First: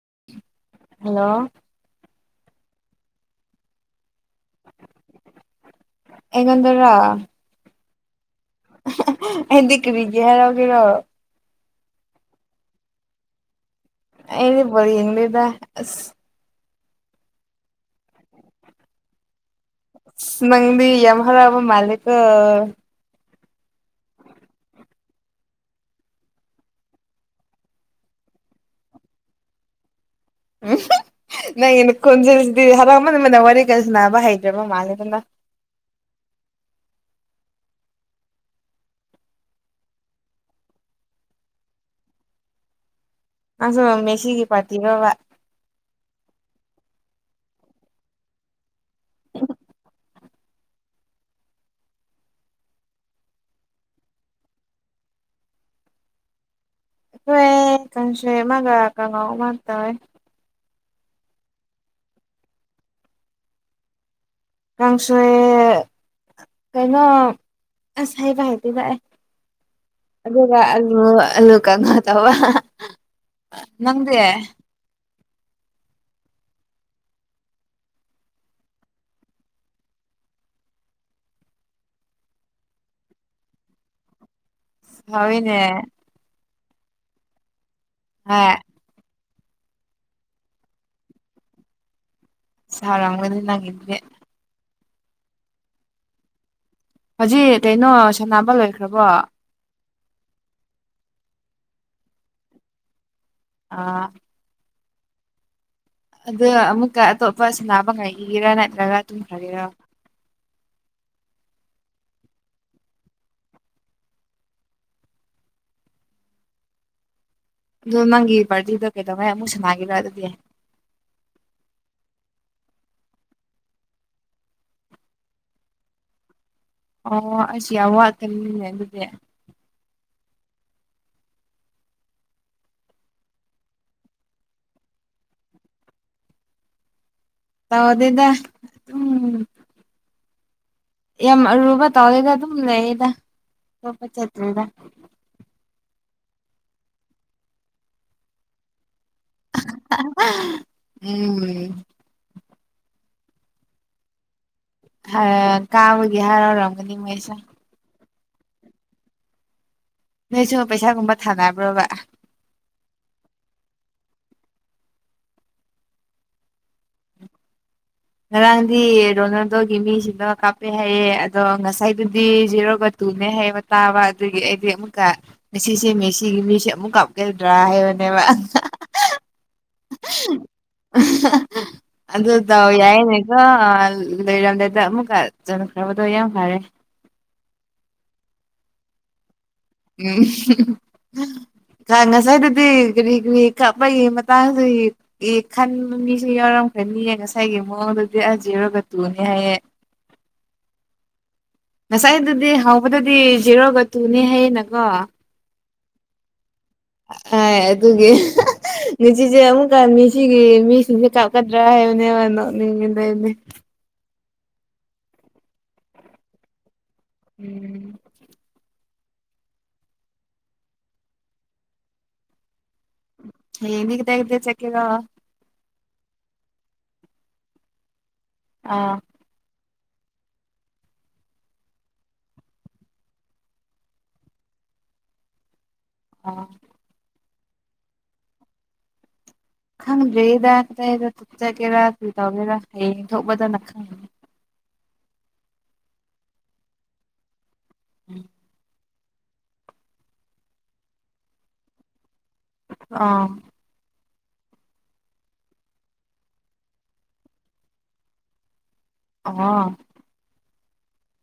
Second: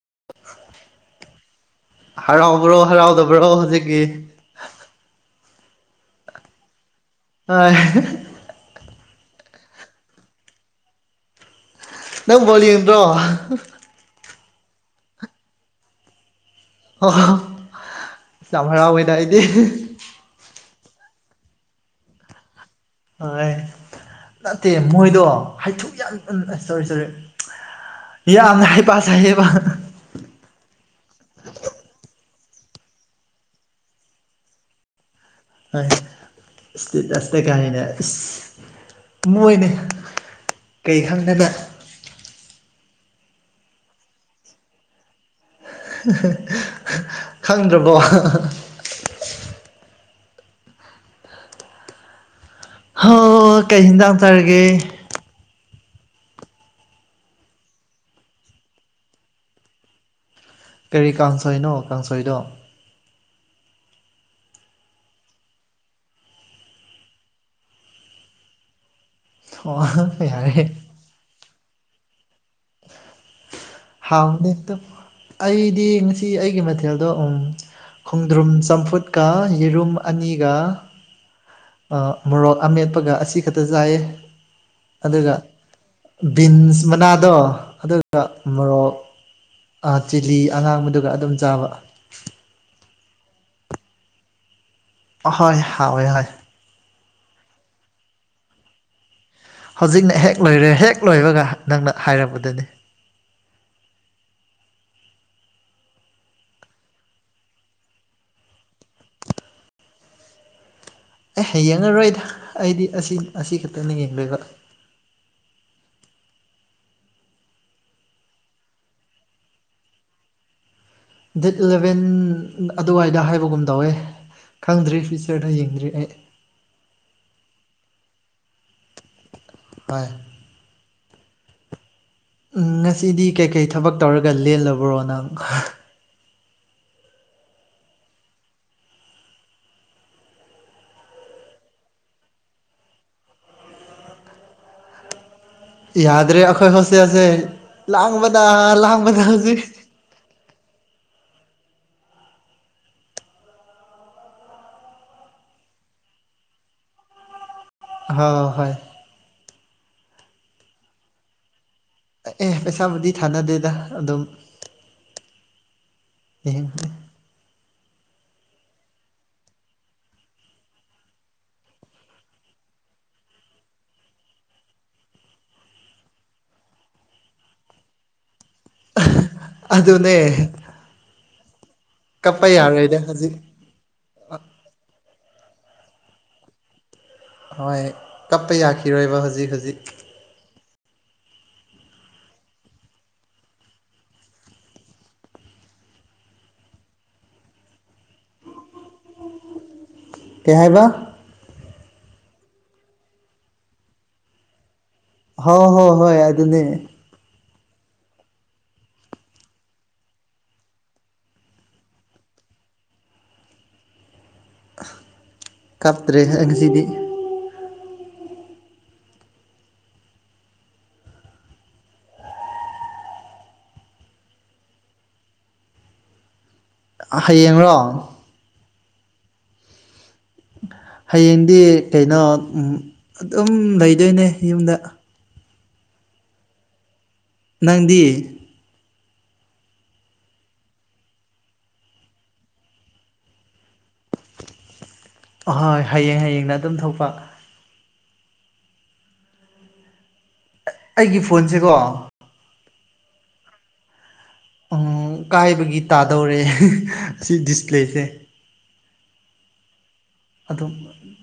[inaudible] hello ꯍꯔꯥꯎꯕ꯭ꯔꯣ ꯍꯔꯥꯎꯗꯕ꯭ꯔꯣ ꯍꯧꯖꯤꯛꯀꯤ ꯑꯩꯉꯣꯟꯗꯔꯣ [inaudible] ꯑꯦꯗꯤ ꯀꯔꯤꯒꯤ ꯍꯥꯔꯥꯎ ꯒꯦꯔꯣ ꯅꯪ ꯕꯣꯜ ꯌꯦꯡꯗ꯭ꯔꯣ ꯑꯩꯗꯤ ꯕꯣꯜ ꯌꯦꯡꯗꯦꯗ ꯑꯣ ꯌꯥꯝ ꯍꯔꯥꯎꯋꯦꯗ ꯑꯩꯗꯤ ꯅꯪꯗꯤ ꯌꯝ ꯍꯔꯥꯎꯕ ꯃꯥꯜꯂꯦꯀꯣ ꯍ ꯅꯠꯇꯦ ꯃꯣꯏꯗꯣ ꯍꯥꯏꯊꯨ ꯌꯥꯝ ꯁꯣꯔꯤ ꯁꯣꯔꯤ ꯌꯥꯝꯅ ꯍꯩꯄꯥ ꯁꯥꯏꯌꯦꯕ ꯑꯗꯨꯗꯤ ꯍꯔꯥꯎꯃꯟꯕꯒꯤ ꯋꯥꯔꯤ ꯀ ꯁꯅꯥꯕ ꯍꯩꯇ꯭ꯔꯕ ꯃꯥꯜꯂꯦꯗ ꯅꯪ [unintelligible] ꯃꯣꯢꯅꯦ ꯀꯩ ꯈꯪꯗꯅ ꯅꯪꯁꯨ ꯃꯦꯁꯤꯒꯤ ꯄꯔꯇꯤꯔꯣꯕ ꯈꯪꯗ꯭ꯔꯕꯣ [unintelligible] ꯍꯣ ꯀꯩ ꯍꯤꯡꯖꯥꯡ ꯆꯥꯔꯤꯒꯦ ꯑꯩꯈꯣꯏ ꯀꯥꯡꯁꯣꯏ ꯑꯃꯒ ꯀꯉꯧ ꯑꯃ ꯇꯧꯋꯦ ꯀꯔꯤ ꯀꯥꯡꯁꯣꯏꯅꯣ ꯀꯥꯡꯁꯣꯏꯗꯣ ꯀꯥꯡꯁꯣꯏ ꯀꯩꯅꯣ ꯑꯁ ꯍꯥꯏꯕ ꯍꯩꯇꯦꯗ ꯑꯩ ꯑꯣ ꯑꯗꯨꯒ ꯌꯥꯔꯦ ꯑꯜꯂꯨ ꯑꯜꯂꯨ ꯀꯥꯡꯉꯧ ꯇꯧꯋꯦ ꯍꯥꯎꯅꯤꯗ ꯑꯩꯗꯤ ꯉꯁꯤ ꯑꯩꯒꯤ ꯃꯊꯦꯜꯗꯣ ꯎꯝ ꯈꯣꯡꯗ꯭ꯔꯨꯝ ꯆꯝꯐꯨꯠꯀ ꯌꯦꯔꯨꯝ ꯑꯅꯤꯒ ꯃꯣꯔꯣꯛ ꯑꯃꯦꯠꯄꯒ ꯑꯁꯤ ꯈꯛꯇ ꯆꯥꯏꯌꯦ ꯑꯗꯨꯒ ꯍꯥꯎꯏꯅꯦ ꯕꯤꯟꯁ ꯃꯅꯥꯗꯣ ꯑꯗꯨꯒ ꯍꯣꯏ ꯃꯣꯔꯣꯛ ꯑ ꯆꯤꯂꯤ ꯑꯉꯥꯡꯕꯗꯨꯒ ꯑꯗꯨꯝ ꯆꯥꯕ ꯁꯔꯝꯃꯅꯤ ꯅꯪꯒꯗꯨꯗꯤ ꯍꯣꯏ ꯍꯥꯎꯋꯦ ꯍꯣꯏ ꯍꯖꯤ ꯀꯩꯅꯣ ꯁꯅꯥꯅꯕ ꯂꯣꯏꯈ꯭ꯔꯕꯣ ꯍꯧꯖꯤꯛꯅ ꯍꯦꯛ ꯂꯣꯏꯔꯦ ꯍꯦꯛ ꯂꯣꯏꯕꯒ ꯅꯪꯅ ꯍꯥꯏꯔꯝꯕꯗꯨꯅꯤ ꯑꯥ ꯑꯗꯣ ꯑꯃꯨꯛꯀ ꯑꯇꯣꯞꯄ ꯁꯥꯅꯕ ꯉꯩꯒꯤꯔꯥ ꯅꯠꯇ꯭ꯔꯒ ꯇꯨꯝꯈ꯭ꯔꯒꯦꯔꯥ ꯑꯦ ꯌꯦꯡꯉꯔꯣꯏꯗ ꯑꯩꯗꯤ ꯑꯁꯤ ꯑꯁꯤ ꯈꯛꯇꯅ ꯌꯦꯡꯗꯣꯏꯕ ꯑꯗꯣ ꯅꯪꯒꯤ ꯄꯥꯔꯇꯤꯗꯣ ꯀꯩꯗꯧꯉꯩ ꯑꯃꯨꯛ ꯁꯅꯒꯤꯔꯥ ꯑꯗꯨꯗꯤ ꯗꯦꯠ ꯏꯂꯚꯦꯟ ꯑꯗꯨꯋꯥꯏꯗ ꯍꯥꯏꯕꯒꯨꯝ ꯇꯧꯋꯦ ꯈꯪꯗ꯭ꯔꯤ ꯐ꯭ꯌꯨꯆꯔꯗ ꯌꯦꯡꯗ꯭ꯔꯤ ꯑꯩ ꯑꯣ ꯑꯁ ꯌꯥꯝ ꯋꯥꯠꯀꯅꯤꯅꯦ ꯑꯗꯨꯗꯤ [unintelligible] ꯎꯝ ꯉꯁꯤꯗꯤ ꯀꯩꯀꯩ ꯊꯕꯛ ꯇꯧꯔꯒ ꯂꯦꯜꯂꯕ꯭ꯔꯣ ꯅꯪ ꯇꯥꯎꯗꯦꯗ ꯎꯝ ꯌꯥꯝ ꯑꯔꯨꯕ ꯇꯧꯗꯦꯗ ꯑꯗꯨꯝ ꯂꯩꯌꯦꯗ ꯔꯨꯕ ꯆꯠꯇꯔꯤꯗ ꯌꯥꯗ꯭ꯔꯦ ꯑꯩꯈꯣꯏ ꯍꯣꯁꯇꯦꯜꯁꯦ ꯂꯥꯡꯕꯗ ꯂꯥꯡꯕꯗ ꯍꯧꯖꯤꯛ ꯎꯝ ꯍꯥ ꯀꯥꯕꯒꯤ ꯍꯔꯥꯎꯔꯝꯒꯅꯤ ꯃꯣꯏꯁꯨ ꯍꯣ ꯍꯣꯏ ꯅꯣꯏꯁꯨ ꯄꯩꯁꯥꯒꯨꯝꯕ ꯊꯥꯅꯕ꯭ꯔꯣꯕ ꯑꯦ ꯄꯩꯁꯥꯕꯨꯗꯤ ꯊꯥꯅꯗꯦꯗ ꯑꯗꯨꯝ ꯌꯦ ꯉꯔꯥꯡꯗꯤ ꯔꯣꯅꯥꯜꯗꯣꯒꯤ ꯃꯤꯁꯤꯡꯗꯣ ꯀꯥꯞꯄꯦ ꯍꯥꯏꯌꯦ ꯑꯗꯣ ꯉꯁꯥꯏꯗꯨꯗꯤ ꯖꯦꯔꯣꯒ ꯇꯨꯅꯦ ꯍꯩꯕ ꯇꯥꯕ ꯑꯗꯨꯒꯤ ꯑꯩꯗꯤ ꯑꯃꯨꯛꯀ ꯉꯁꯤꯁꯦ ꯃꯦꯁꯤꯒꯤ ꯃꯤꯁꯦ ꯑꯃꯨꯛ ꯀꯥꯞꯀꯗ꯭ꯔꯥ ꯍꯥꯏꯕ [unintelligible] ꯑꯗꯨꯅꯦ ꯑꯗꯨ ꯀꯞꯄ ꯗꯥꯎ ꯌꯥꯔꯣꯏꯗ ꯍꯧꯖꯤꯛ ꯌꯥꯏꯅꯦꯀꯣ ꯂꯩꯔꯝꯗꯦꯗ ꯑꯃꯨꯛꯀ ꯆꯅꯈ꯭ꯔꯕꯗꯣ ꯌꯥꯝ ꯐꯔꯦ ꯍꯣꯏ ꯀꯞꯄ ꯌꯥꯈꯤꯔꯣꯏꯕ ꯍꯧꯖꯤꯛ ꯍꯧꯖꯤ [unintelligible] ꯇ ꯉꯁꯥꯏꯗꯗꯤ ꯀꯔꯤ ꯀꯔꯤ ꯀꯥꯄꯒꯤ ꯃꯇꯥꯡꯁꯤ ꯏ ꯈꯟꯕ ꯃꯤꯁꯨ ꯌꯥꯎꯔꯝ ꯐꯦꯝꯅꯤꯌꯦ ꯉꯁꯥꯏꯒꯤ ꯃꯑꯣꯡꯗꯨꯗꯤ ꯑ ꯖꯤꯔꯣꯒ ꯇꯨꯅꯦ ꯍꯥꯏꯌꯦ ꯀꯩ ꯍꯥꯏꯕ ꯉꯁꯥꯏꯗꯨꯗꯤ ꯍꯥꯎꯕꯗꯨꯗꯤ ꯖꯤꯔꯣꯒ ꯇꯨꯅꯦ ꯍꯌꯦꯅꯀꯣ ꯍꯣ ꯍꯣ ꯍꯣꯏ ꯑꯗꯨꯅꯦ ꯍꯥꯏ ꯑꯗꯨꯒꯤ ꯉꯆꯤꯁꯦ ꯑꯃꯨꯛꯀ ꯃꯤꯁꯤꯒꯤ ꯃꯤꯁꯤꯡꯁꯦ ꯀꯥꯞꯀꯗ꯭ꯔꯥ ꯍꯥꯏꯕꯅꯦꯕ ꯅꯣꯛꯅꯤꯡꯉꯤꯗ ꯑꯩꯗꯤ ꯀꯞꯇ꯭ꯔꯦꯍꯦ ꯉꯁꯤꯗꯤ ꯎꯝ ꯍꯌꯦꯡꯗꯤ ꯀꯗꯥꯏ ꯀꯗꯥꯏ ꯆꯠꯀꯦꯔꯣ ꯍꯌꯦꯡꯔꯣ ꯑꯥ ꯍꯌꯦꯡꯗꯤ ꯀꯩꯅꯣ ꯎꯝ ꯑꯗꯨꯝ ꯂꯩꯗꯣꯏꯅꯦ ꯌꯨꯝꯗ [inaudible] ꯅꯪꯗꯤ ꯈꯪꯗ꯭ꯔꯤꯗ ꯀꯗꯥꯏꯗ ꯆꯠꯒꯦꯔꯥ ꯀꯩ ꯇꯧꯒꯦꯔꯥ ꯍꯌꯦꯡ ꯊꯣꯛꯄꯗꯅ ꯈꯪꯅꯤ [inaudible] ꯍꯣꯏ ꯍꯌꯦꯡ ꯍꯌꯦꯡꯅ ꯑꯗꯨꯝ ꯊꯣꯛꯄ [inaudible] ꯑ ꯑꯩꯒꯤ ꯐꯣꯟꯁꯦꯀꯣ ꯑꯥꯎ ꯑꯥꯎ ꯀꯥꯏꯕꯒꯤ ꯇꯥꯗꯧꯔꯦ ꯁꯤ ꯗꯤꯁꯄ꯭ꯂꯦꯁꯦ ꯑꯣ ꯑꯗꯨꯝ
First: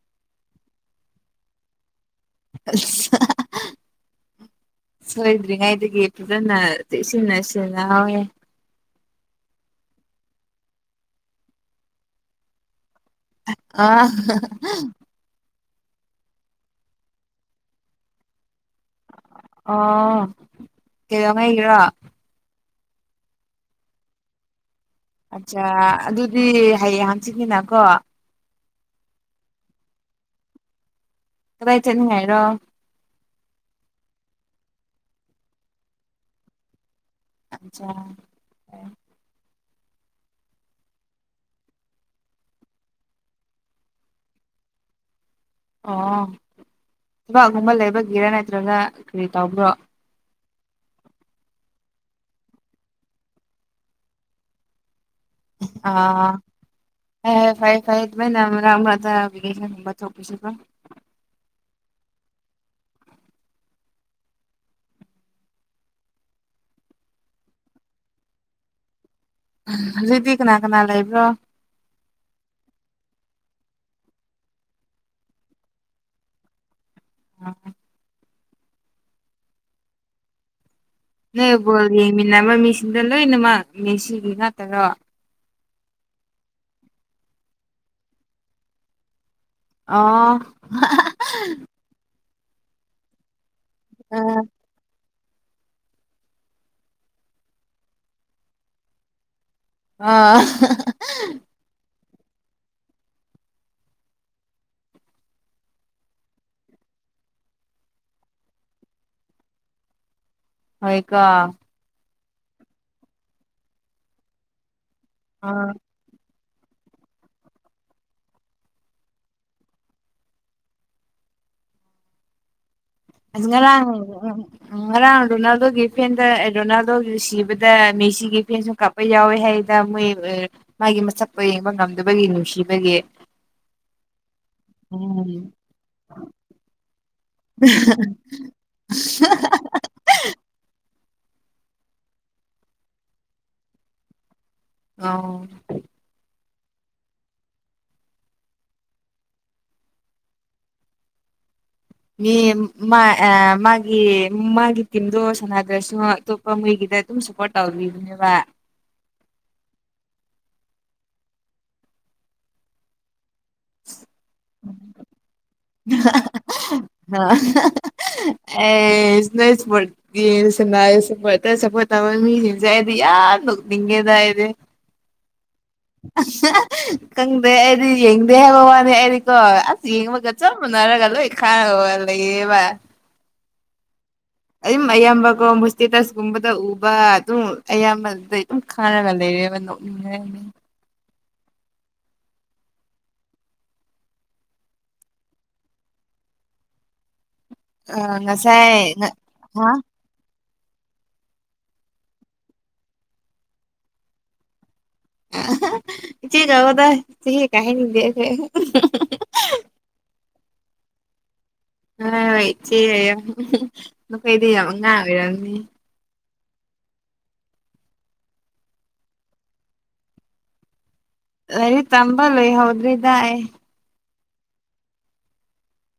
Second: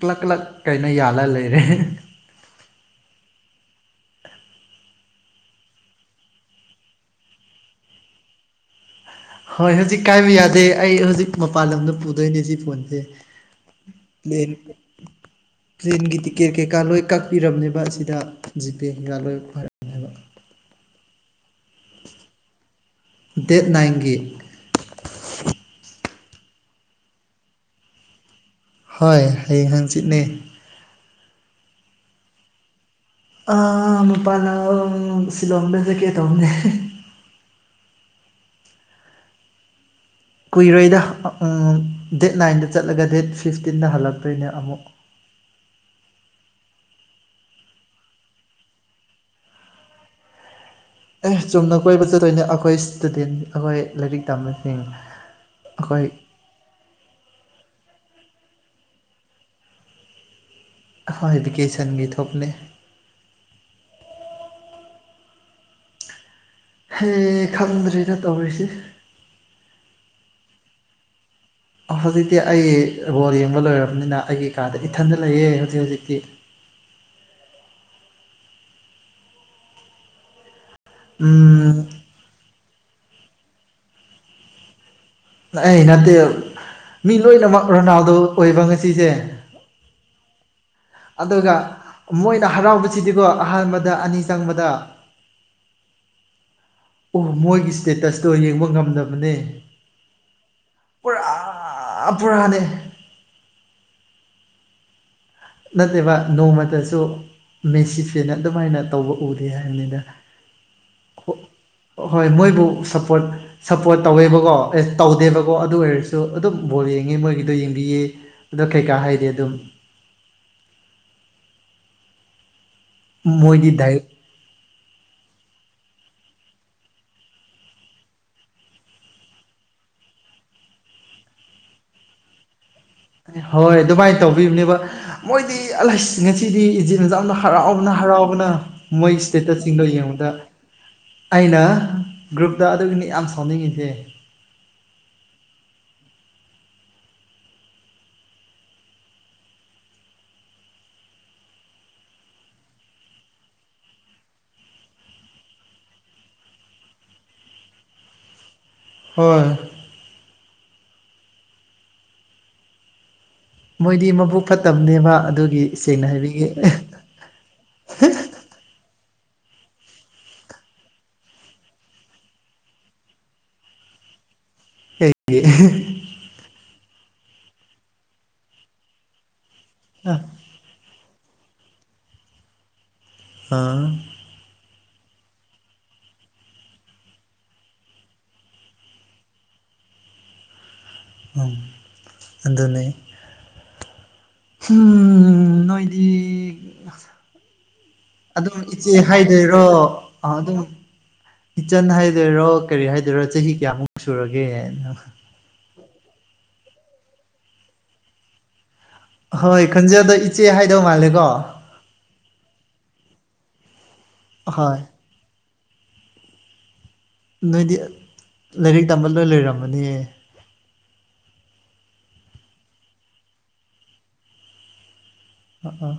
ꯀ꯭ꯂꯛ ꯀ꯭ꯂꯛ ꯀꯩꯅꯣ ꯌꯥꯜꯂ ꯂꯩꯔꯦ ꯑꯁ ꯁꯣꯏꯗ꯭ꯔꯤꯉꯩꯗꯒꯤ ꯐꯖꯅ ꯆꯦꯛꯁꯤꯟꯅ ꯁꯤꯟꯅꯍꯥꯎꯍꯦ ꯍꯣꯏ ꯍꯧꯖꯤꯛ ꯀꯥꯏꯕ ꯌꯥꯗꯦ ꯑꯩ ꯍꯧꯖꯤꯛ ꯃꯄꯥꯟ ꯂꯝꯗ ꯄꯨꯗꯣꯏꯅꯦ ꯁꯤ ꯐꯣꯟꯁꯦ ꯑꯥ ꯇ꯭ꯔꯦꯟꯒꯤ ꯇꯤꯀꯦꯠ ꯀꯩꯀꯥ ꯂꯣꯏ ꯀꯛꯄꯤꯔꯝꯅꯦꯕ ꯑꯁꯤꯗ ꯖꯤ ꯄꯦ [unintelligible] ꯑꯣ ꯀꯩꯗꯧꯉꯩꯒꯤꯔꯣ ꯗꯦꯠ ꯅꯥꯏꯟꯒꯤ ꯑꯠꯆꯥ ꯑꯗꯨꯗꯤ ꯍꯌꯦꯡ ꯍꯪꯆꯤꯠꯅꯤꯅꯀꯣ ꯍꯣꯏ ꯍꯌꯦꯡ ꯍꯪꯆꯤꯠꯅꯦ ꯀꯗꯥꯏ ꯆꯠꯅꯤꯡꯉꯥꯏꯔꯣ ꯑꯥ ꯃꯄꯥꯟꯂꯝ ꯁꯤꯂꯣꯡꯗ ꯆꯠꯀꯦ ꯇꯧꯕꯅꯦ [inaudible] ꯀꯨꯏꯔꯣꯏꯗ ꯎꯝ ꯗꯦꯠ ꯅꯥꯏꯟꯗ ꯆꯠꯂꯒ ꯗꯦꯠ ꯐꯤꯐꯇꯤꯟꯗ ꯍꯜꯂꯛꯇꯣꯏꯅꯦ ꯑꯃꯨꯛ [inaudible] ꯑꯣ ꯊꯕꯛꯒꯨꯝꯕ ꯂꯩꯕꯒꯤꯔꯥ ꯅꯠꯇ꯭ꯔꯒ ꯀꯔꯤ ꯇꯧꯕ꯭ꯔꯣ ꯑꯦ ꯆꯨꯝꯅ ꯀꯣꯏꯕ ꯆꯠꯇꯣꯏꯅꯦ ꯑꯩꯈꯣꯏ ꯏꯁꯇꯨꯗꯦꯟ ꯑꯩꯈꯣꯏ ꯂꯥꯏꯔꯤꯛ ꯇꯝꯕꯁꯤꯡ ꯑ ꯑꯩꯈꯣꯏ ꯐꯩ ꯐꯩ ꯇꯨꯃꯤꯟꯅ ꯉꯥꯡꯕꯗ [unintelligible] ꯍꯣꯏ ꯚꯤꯀꯦꯁꯟꯒꯤ ꯊꯣꯛꯄꯅꯦ ꯍꯦ ꯈꯪꯗ꯭ꯔꯦꯗ ꯇꯧꯔꯤꯁꯤ ꯍꯧꯖꯤꯛꯗꯤ ꯀꯅꯥ ꯀꯅꯥ ꯂꯩꯕ꯭ꯔꯣ ꯍꯧꯖꯤꯛꯇꯤ ꯑꯩ ꯕꯣꯜ ꯌꯦꯜ ꯌꯦꯡꯕ ꯂꯣꯏꯔꯝꯅꯤꯅ ꯑꯩꯒꯤ ꯀꯥꯗ ꯏꯊꯟꯗ ꯂꯩꯌꯦ ꯍꯧꯖꯤꯛ ꯍꯧꯖꯤꯛꯇꯤ [inaudible] ꯅꯣꯏ ꯎꯝ ꯕꯣꯜ ꯌꯦꯡꯃꯤꯟꯅꯕ ꯃꯤꯁꯤꯡꯗꯣ ꯂꯣꯏꯅꯃꯛ ꯃꯦꯁꯤꯒꯤ ꯉꯥꯛꯇꯔꯣ ꯑꯦ ꯅꯠꯇꯦ ꯃꯤ ꯂꯣꯏꯅꯃꯛ ꯔꯣꯅꯥꯜꯗꯣ ꯑꯣꯏꯕ ꯉꯁꯤꯁꯦ ꯑꯣ ꯑꯗꯨꯒ ꯃꯣꯏꯅ ꯍꯔꯥꯎꯕꯁꯤꯗꯤꯀꯣ ꯑꯍꯥꯟꯕꯗ ꯑꯅꯤ ꯆꯪꯕꯗ ꯑꯣ ꯃꯣꯏꯒꯤ ꯏꯁꯇꯦꯇꯁꯇꯣ ꯌꯦꯡꯕ ꯉꯝꯗꯕꯅꯦ ꯑꯥ ꯑꯥ ꯄꯨꯔꯥꯅꯦ ꯅꯠꯇꯦꯕ ꯅꯣꯡꯃꯇꯁꯨ ꯃꯦꯁꯤ ꯐꯦꯟꯅ ꯑꯗꯨꯃꯥꯏꯅ ꯇꯧꯕ ꯎꯗꯦ ꯍꯥꯏꯝꯅꯤꯗ ꯍꯣꯏ ꯀꯣ ꯍꯣꯏ ꯃꯣꯏꯕꯨ ꯁꯞꯄꯣꯔꯠ ꯁꯞꯄꯣꯔꯠ ꯇꯧꯋꯦꯕꯀꯣ ꯑꯦꯁ ꯇꯧꯗꯦꯕꯀꯣ ꯑꯗꯨ ꯑꯣꯏꯔꯁꯨ ꯑꯗꯨꯝ ꯕꯣꯜ ꯌꯦꯡꯉꯦ ꯃꯣꯏꯒꯤꯗꯣ ꯌꯦꯡꯕꯤꯌꯦ ꯑꯗꯣ ꯀꯩꯀꯥ ꯍꯥꯏꯗꯦ ꯑꯗꯨꯝ ꯑꯁ ꯃꯣꯏꯗꯤ ꯉꯔꯥꯡ ꯗꯥꯏ ꯎꯝ ꯉꯔꯥꯡ ꯔꯣꯅꯥꯜꯗꯣꯒꯤ ꯐꯦꯟꯗ ꯔꯣꯅꯥꯜꯗꯣꯒꯤ ꯅꯨꯁꯤꯕꯗ ꯃꯦꯁꯤꯒꯤ ꯐꯦꯟꯁꯨ ꯀꯥꯞꯄ ꯌꯥꯎꯋꯦ ꯍꯥꯏ ꯗꯥ ꯃꯣꯏ ꯑꯥ ꯃꯥꯒꯤ ꯃꯁꯛꯇꯣ ꯌꯦꯡꯕ ꯉꯝꯗꯕꯒꯤ ꯅꯨꯡꯁꯤ ꯍꯣꯏ ꯑꯗꯨꯃꯥꯏ ꯇꯧꯕꯤꯕꯅꯦꯕ ꯎꯝ ꯃꯣꯏꯗꯤ ꯑꯁ ꯉꯁꯤꯗꯤ ꯏꯖꯤꯠ ꯁꯌꯥꯝꯅ ꯍꯔꯥꯎꯕꯅ ꯍꯔꯥꯎꯕꯅ ꯃꯣꯏ ꯏꯁꯇꯦꯇꯁꯁꯤꯡꯗꯣ ꯌꯦꯡꯕꯗ ꯑꯩꯅ ꯒ꯭ꯔꯨꯞꯇ ꯑꯗꯨꯒꯤꯅꯤ ꯌꯥꯝ ꯁꯥꯎꯅꯤꯡꯉꯤꯁꯦ ꯑꯧ ꯃꯤ ꯃꯥ ꯑ ꯃꯥꯒꯤ ꯃꯥꯒꯤ ꯇꯤꯝꯗꯣ ꯁꯅꯗ꯭ꯔꯁꯨ ꯑꯇꯣꯞꯄ ꯃꯣꯏꯒꯤ ꯗ ꯑꯗꯨꯝ ꯁꯄꯣꯔꯠ ꯇꯧꯕꯤꯕꯅꯦꯕ ꯍꯣꯏ ꯃꯣꯏꯗꯤ ꯃꯕꯨꯛ ꯐꯠꯇꯕꯅꯦꯕ ꯑꯗꯨꯒꯤ [unintelligible] [unintelligible] ꯁꯦꯡꯅ ꯍꯥꯏꯕꯤꯒꯦ ꯗ ꯑꯩꯗꯤ ꯀꯩꯒꯤ ꯈꯪꯗꯦ ꯑꯩꯗꯤ ꯌꯦꯡꯗꯦ ꯍꯥꯏꯕ ꯋꯥꯅꯤ ꯑꯩꯗꯤꯀꯣ ꯑꯁ ꯌꯦꯡꯕꯒ [unintelligible] ꯑꯥ ꯑꯩ ꯃꯌꯥꯝꯕꯒꯣ ꯃꯨ ꯏꯁꯇꯦꯇꯁ ꯀꯨꯝꯕꯗ ꯎꯕ ꯑꯗꯨꯝ ꯑꯌꯥꯝꯕꯗꯩ ꯑꯗꯨꯝ ꯈꯥꯡꯔꯒ ꯂꯩꯔꯦꯕ ꯅꯣꯛꯅꯤꯡꯉꯅꯤ ꯎꯝ ꯑꯗꯨꯅꯦ ꯍꯨꯝ ꯅꯣꯏꯗꯤ ꯑ ꯑꯗꯨꯝ ꯏꯆꯦ ꯉꯁꯥꯏ ꯍꯥꯏꯗꯣꯏꯔꯣ ꯍꯥ ꯑꯥ ꯑꯗꯨꯝ ꯏꯆꯟ ꯍꯥꯏꯗꯣꯏꯔꯣ ꯀꯔꯤ ꯍꯥꯏꯗꯣꯏꯔꯣ ꯆꯍꯤ ꯀꯌꯥꯃꯨꯛ ꯁꯨꯔꯒꯦ ꯅ ꯏꯆꯦ ꯀꯧꯋꯣꯗ ꯆꯍꯤꯒ ꯀꯥꯏꯍꯟꯅꯤꯡꯗꯦꯑꯩꯈꯣꯏ ꯍꯣꯏ ꯈꯣꯖꯟꯗꯣ ꯏꯆꯦ ꯍꯥꯏꯗꯧ ꯃꯥꯜꯂꯦꯀꯣ ꯍꯣꯏ ꯏꯆꯦ ꯅꯈꯣꯏꯗꯤ ꯌꯥꯝ ꯍꯣꯏ ꯑꯉꯥꯡ ꯑꯣꯏꯔꯝꯅꯤ ꯅꯣꯏꯗꯤ ꯂꯥꯏꯔꯤꯛ ꯇꯝꯕ ꯂꯣꯏ ꯂꯣꯏꯔꯝꯃꯅꯤꯌꯦ ꯂꯥꯏꯔꯤꯛ ꯇꯝꯕ ꯂꯣꯏ ꯍꯧꯗ꯭ꯔꯤꯗꯥꯏ ꯑ ꯑ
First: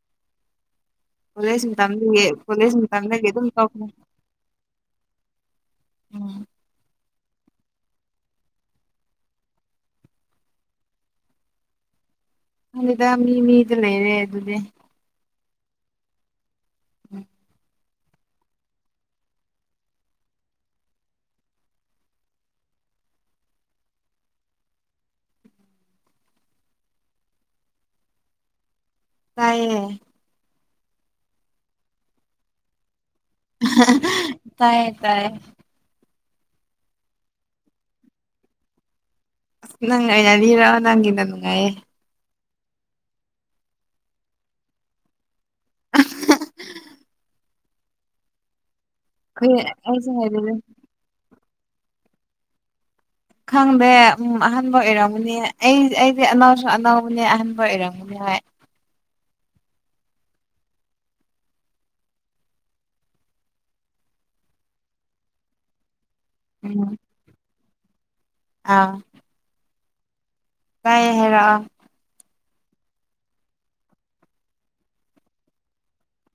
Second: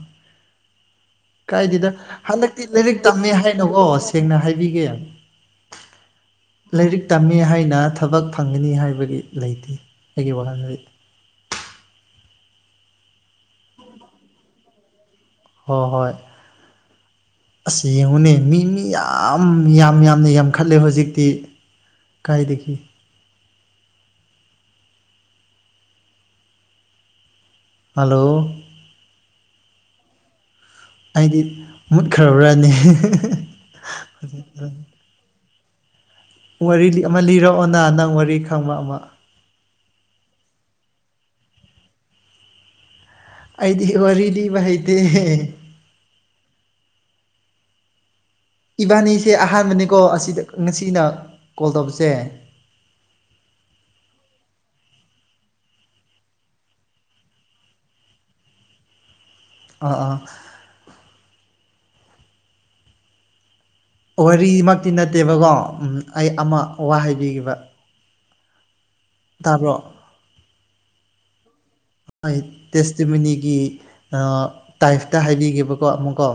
ꯀꯣꯂꯦꯖ ꯀꯥꯏꯗꯦꯗ ꯃꯇꯝꯗꯒꯤ ꯍꯟꯗꯛꯇꯤ ꯀꯣꯂꯦꯖ ꯂꯥꯏꯔꯤꯛ ꯃꯇꯝꯗꯒꯤ ꯇꯝꯃꯦ ꯑꯗꯨꯝ ꯍꯥꯏꯅꯣꯀꯣ ꯇꯧꯈ꯭ꯔꯦ ꯁꯦꯡꯅ ꯍꯥꯏꯕꯤꯒꯦ ꯎꯝ ꯂꯥꯏꯔꯤꯛ ꯇꯝꯃꯤ ꯍꯥꯏꯅ ꯊꯕꯛ ꯐꯪꯒꯅꯤ ꯍꯥꯏꯕꯒꯤ ꯂꯩꯇꯦ ꯑꯩꯒꯤ ꯋꯥꯈꯜꯗꯗꯤ ꯃꯥꯅꯤꯗ ꯃꯤ ꯃꯤꯗ ꯂꯩꯔꯦ ꯑꯗꯨꯗꯤ ꯍꯣꯏ ꯍꯣꯏ ꯎꯝ ꯑꯁ ꯌꯦꯡꯉꯨꯅꯦ ꯃꯤ ꯃꯤ ꯌꯥꯝ ꯌꯥꯝ ꯌꯥꯝꯅ ꯌꯥꯝꯈꯠꯂꯦ ꯍꯧꯖꯤꯛꯇꯤ ꯀꯥꯏꯗꯒꯤ ꯍꯜꯂꯣ ꯇꯥꯏꯌꯦ ꯑꯩꯗꯤ ꯃꯨꯠꯈ꯭ꯔꯕ ꯅꯦ ꯇꯥꯏꯌꯦ ꯇꯥꯏꯌꯦ ꯋꯥꯔꯤ ꯂꯤ ꯑꯃ ꯂꯤꯔꯛꯑꯣꯅ ꯅꯪ ꯋꯥꯔꯤ ꯈꯪꯕ ꯑꯃ ꯑꯁ ꯅꯪꯪ ꯑꯣꯏ ꯂꯤꯔꯛꯑꯣ ꯅꯪꯒꯤꯅ ꯅꯨꯡꯉꯥꯏꯌꯦ ꯑꯩꯗꯤ ꯋꯥꯔꯤ ꯂꯤꯕ ꯍꯩꯇꯦ [unintelligible] ꯏꯕꯥꯅꯤꯁꯦ ꯑꯩꯈꯣꯏ ꯑꯍꯥꯟꯕꯅꯤꯀꯣ ꯑꯩꯁꯨ ꯑꯁꯤꯗ ꯍꯥꯏꯕꯤꯒꯦ ꯉꯁꯤꯅ ꯀꯣꯜ ꯇꯧꯕꯁꯦ ꯈꯪꯗꯦ ꯑꯍꯥꯟꯕ ꯑꯣꯏꯔꯝꯒꯅꯤ ꯑꯩ ꯑꯩꯗꯤ ꯑꯅꯥꯎꯁꯨ ꯑꯅꯧꯕꯅꯦ ꯑꯍꯟꯕ ꯑꯣꯏꯔꯝꯒꯅꯤ ꯍꯥꯏ [inaudible] ꯑꯥ ꯑꯥ ꯋꯥꯔꯤꯃꯛꯇꯤ ꯅꯠꯇꯦꯕꯀꯣ ꯎꯝ ꯑꯩ ꯑꯃ ꯎꯝ ꯋꯥ ꯍꯥꯏꯕꯤꯒꯦꯕ ꯑꯥ ꯇꯥꯕ꯭ꯔꯣ ꯥꯇꯥꯏꯌꯦ ꯍꯥꯏꯔꯛꯑꯣ ꯇꯦꯁꯇꯤꯃꯅꯤꯒꯤ ꯑꯥ ꯇꯥꯏꯞꯇ ꯍꯥꯏꯕꯤꯒꯦꯕꯀꯣ ꯑꯃꯨꯛꯀꯣ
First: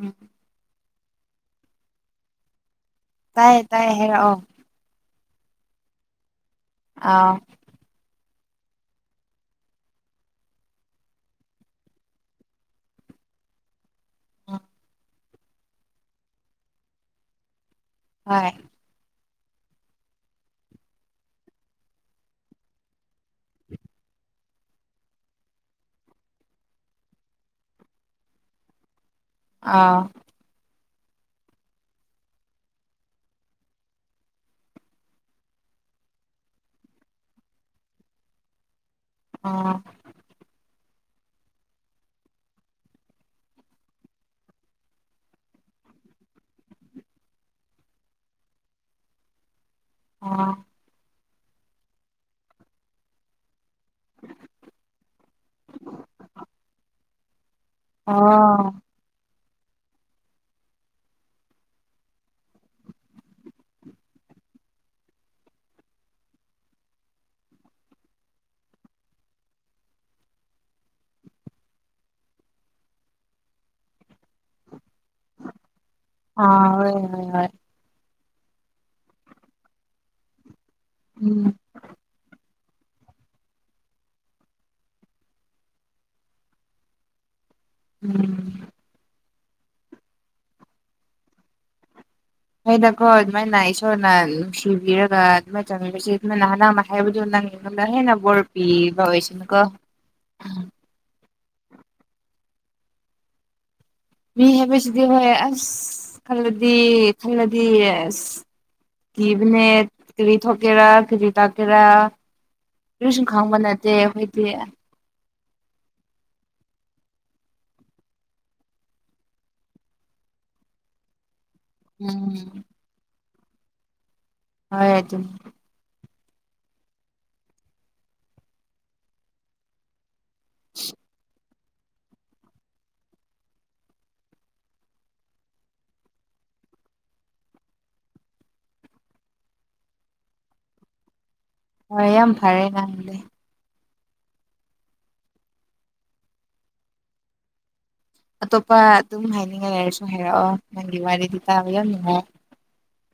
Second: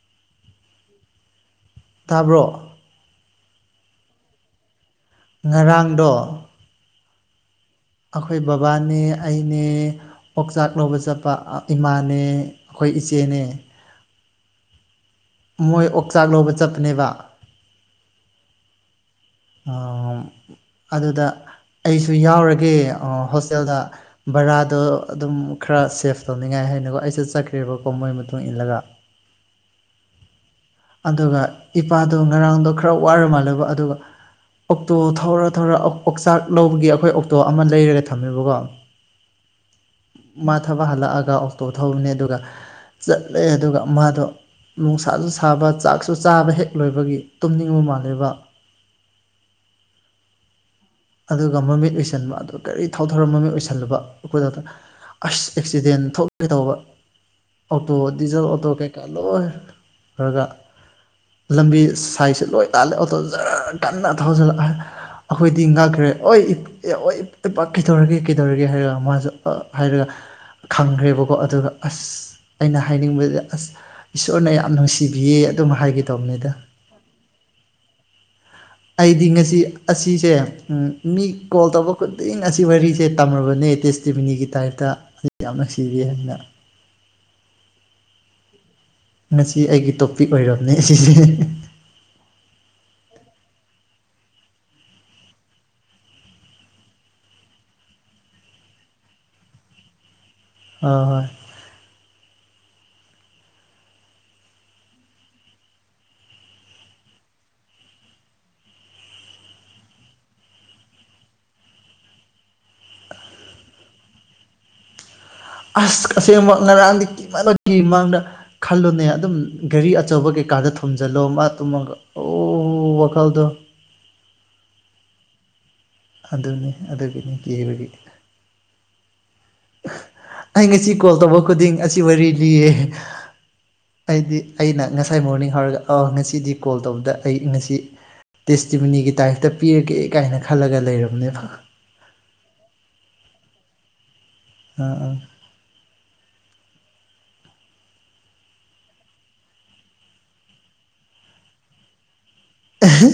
ꯎꯝ ꯇꯥꯕ꯭ꯔꯣ ꯇꯥꯏ ꯇꯥꯏꯌꯦ ꯍꯥꯏ ꯔꯛ ꯑꯣ ꯉꯔꯥꯡꯗꯣ ꯑꯥ ꯑꯩꯈꯣꯏ ꯕꯕꯥꯅꯦ ꯑꯩꯅꯦ ꯑꯣꯛꯆꯥꯛ ꯂꯧꯕ ꯆꯠꯄ ꯏꯃꯥꯅꯦ ꯑꯩꯈꯣꯏ ꯏꯆꯦ ꯆꯦꯅꯦ ꯑ ꯃꯣꯏ ꯑꯣꯛꯆꯥꯛ ꯂꯧꯕ ꯆꯠꯄꯅꯦꯕ ꯍꯣꯏ ꯑꯥ ꯑꯗꯨꯗ ꯑꯩꯁꯨ ꯌꯥꯎꯔꯒꯦ ꯑꯣ ꯍꯣꯁꯇꯦꯜꯗ ꯕꯔꯥꯗꯣ ꯑꯗꯨꯝ ꯈꯔ ꯁꯦꯞ ꯇꯧꯅꯤꯡꯉꯥꯏ ꯍꯥꯏꯅꯀꯣ ꯑꯩꯁꯨ ꯠꯆꯠꯈ꯭ꯔꯦꯕꯀꯣ ꯃꯣꯏ ꯃꯇꯨꯡ ꯏꯜꯂꯒ ꯑꯥ ꯑꯗꯨꯒ ꯏꯄꯥꯗꯣ ꯉꯔꯥꯡꯗꯣ ꯈꯔ ꯋꯥꯔ ꯃꯥꯜꯂꯦꯀꯣ ꯑꯗꯨꯒ ꯑꯣꯛꯇꯣ ꯊꯧꯔ ꯊꯧꯔ ꯑꯣꯛꯆꯥꯛ ꯂꯧꯕꯒꯤ ꯑꯩꯈꯣꯏ ꯑꯣꯛꯇꯣ ꯑꯃ ꯂꯩꯔꯒ ꯊꯝꯃꯦꯕꯀꯣ ꯑꯥ ꯃ ꯊꯥ ꯄꯥ ꯍꯜꯂꯛꯑꯒ ꯑꯣꯛꯇꯣ ꯊꯧꯕꯅꯦ ꯑꯗꯨꯒ ꯆꯠꯂꯦ ꯑꯗꯨꯒ ꯃꯥꯗꯣ ꯅꯨꯡꯁꯥꯁꯨ ꯁꯥꯕ ꯆꯥꯛꯁꯨ ꯆꯥꯕ ꯍꯦꯛ ꯂꯣꯏꯕꯒꯤ ꯇꯨꯝꯅꯤꯡꯕ ꯃꯥꯜꯂꯦꯕ ꯑꯥ ꯑꯗꯨꯒ ꯃꯃꯤꯠ ꯎꯏꯁꯟꯕ ꯑꯗꯨ ꯒꯥꯔꯤ ꯊꯧꯊꯔ ꯃꯃꯤꯠ ꯎꯏꯁꯤꯟ ꯂꯨꯕ ꯑꯩꯈꯣꯏ ꯗꯥꯗꯣ ꯑꯁ ꯑꯦꯛꯁꯤꯗꯦꯟ ꯊꯣꯛꯀꯦ ꯇꯧꯕ ꯑꯣꯇꯣ ꯗꯤꯖꯜ ꯑꯣꯇꯣ ꯑꯣ ꯀꯩꯀꯥ ꯂꯣꯏ ꯈꯔꯒ ꯂꯝꯕꯤ ꯁꯥꯏꯁ ꯂꯣꯏ ꯂꯥꯜꯂꯦ ꯑꯣꯇꯣ ꯖꯔ ꯀꯟꯅ ꯊꯧꯖꯤꯜꯂ ꯑꯩꯈꯣꯏꯗꯤ ꯉꯛ ꯈ꯭ꯔꯦ ꯑꯣꯏ ꯑꯣꯏ ꯏꯄꯥ ꯀꯩꯗꯧꯔꯒꯦ ꯀꯩꯗꯧꯔꯒꯦ ꯍꯥꯏꯔꯒ ꯃꯥꯁꯨ ꯑ ꯍꯥꯏꯔꯒ ꯈꯪꯒ꯭ꯔꯦꯕꯀꯣ ꯑꯗꯨꯒ ꯑꯁ ꯑꯩꯅ ꯍꯥꯏꯅꯤꯡꯕꯗꯤ ꯑꯁ ꯏꯁꯣꯔꯅ ꯌꯥꯝ ꯅꯨꯡꯁꯤꯕꯤꯌꯦ ꯑꯗꯨꯝ ꯍꯥꯏꯒꯦ ꯑ ꯇꯧꯕꯅꯤꯗ ꯍꯣꯏ ꯍꯣꯏ ꯍꯣꯏ ꯑꯩꯗꯤ ꯉꯁꯤ ꯑꯁꯤꯁꯦ ꯃꯤ ꯎꯝ ꯀꯣꯜ ꯇꯧꯕ ꯈꯨꯗꯤꯡ ꯑꯁꯤ ꯋꯥꯔꯤꯁꯦ ꯇꯝꯔꯕꯅꯦ ꯇꯦꯁꯇꯤꯃꯤꯅꯤꯒꯤ ꯇꯥꯏꯞꯇ ꯑꯁꯤ ꯌꯥꯝ ꯅꯨꯡꯁꯤꯔꯤ ꯍꯥꯏꯅ ꯎꯝ ꯉꯁꯤ ꯑꯩꯒꯤ ꯇꯣꯄꯤꯛ ꯑꯣꯏꯔꯕꯅꯦ ꯑꯁꯤꯁꯦ ꯐꯩꯗꯀꯣ ꯑꯗꯨꯃꯥꯏꯅ ꯏꯁꯣꯔꯅ ꯅꯨꯡꯁꯤꯕꯤꯔꯒ ꯑꯗꯨꯃꯥꯏꯅ ꯆꯥꯟꯕꯤꯕꯁꯦ ꯑꯗꯨ ꯅꯍꯥꯟ ꯅꯪꯅ ꯑꯃ ꯍꯥꯏꯕꯗꯨ ꯅꯪ ꯉꯣꯟꯗ ꯍꯦꯟꯅ ꯕꯣꯔꯄꯤꯕ ꯑꯣꯏꯁꯅꯨ ꯀꯣ ꯍꯣꯏ ꯍꯣꯏ ꯃꯤ ꯍꯥꯏꯕꯁꯤꯗꯤ ꯍꯣꯏ ꯑꯁ ꯈꯜꯂꯗꯤ ꯈꯜꯂꯗꯤ ꯑꯁ ꯀꯤꯕꯅꯦ ꯀꯔꯤ ꯊꯣꯛꯀꯦꯔ ꯀꯔꯤ ꯇꯥꯛꯀꯦꯔꯥ ꯀꯔꯤꯁꯨ ꯈꯪꯕ ꯅꯠꯇꯦ ꯑꯩꯈꯣꯏꯗꯤ ꯑꯁ ꯑꯁꯦꯡꯃꯛ ꯉꯔꯥꯡꯗꯤ ꯀꯤꯃꯟꯕꯒꯤ ꯃꯥꯡꯗ ꯈꯜꯂꯨꯅꯦ ꯑꯗꯨꯝ ꯒꯥꯔꯤ ꯑꯆꯧꯕꯀꯩ ꯀꯩꯀꯥꯗ ꯊꯣꯝꯖꯤꯜꯂꯣ ꯃꯥ ꯇꯨꯝꯃꯒ ꯑꯣ ꯎꯝ ꯋꯥꯈꯜꯗꯣ ꯍꯣꯏ ꯑꯗꯨꯅꯦ ꯑꯗꯨꯅꯦ ꯑꯗꯨꯒꯤꯅꯦ ꯀꯤꯔꯤꯕꯗꯤ ꯑꯩ ꯉꯁꯤ ꯀꯣꯜ ꯇꯧꯕ ꯈꯨꯗꯤꯡ ꯑꯁꯤ ꯋꯥꯔꯤ ꯂꯤꯌꯦ ꯑꯩꯗꯤ ꯑꯩꯅ ꯉꯁꯥꯏ ꯃꯣꯔꯅꯤꯡ ꯍꯧꯔꯒ ꯑ ꯉꯁꯤꯗꯤ ꯀꯣꯜ ꯇꯧꯕꯗ ꯑꯩ ꯉꯁꯤ ꯇꯦꯁꯇꯤꯃꯤꯅꯤꯒꯤ ꯇꯥꯏꯞꯇ ꯄꯤꯔꯒꯦ ꯀꯥꯏꯅ ꯈꯜꯂꯒ ꯂꯩꯔꯕꯅꯦꯕ ꯍꯣꯏ ꯌꯥꯝ ꯐꯔꯦ ꯅꯪꯗꯤ ꯑ ꯑꯥ ꯑꯇꯣꯞꯄ ꯑꯗꯨꯝ ꯍꯥꯏꯅꯤꯡꯉꯥꯏ ꯂꯩꯔꯁꯨ ꯍꯥꯏꯔꯛꯑꯣ ꯅꯪꯒꯤ ꯋꯥꯔꯤꯗꯤ ꯇꯥꯕ ꯌꯥꯝ ꯅꯨꯡꯉꯥꯏ ꯑꯍ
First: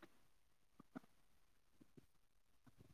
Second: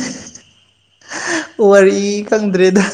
ꯋꯥꯔꯤ ꯈꯪꯗ꯭ꯔꯦꯗ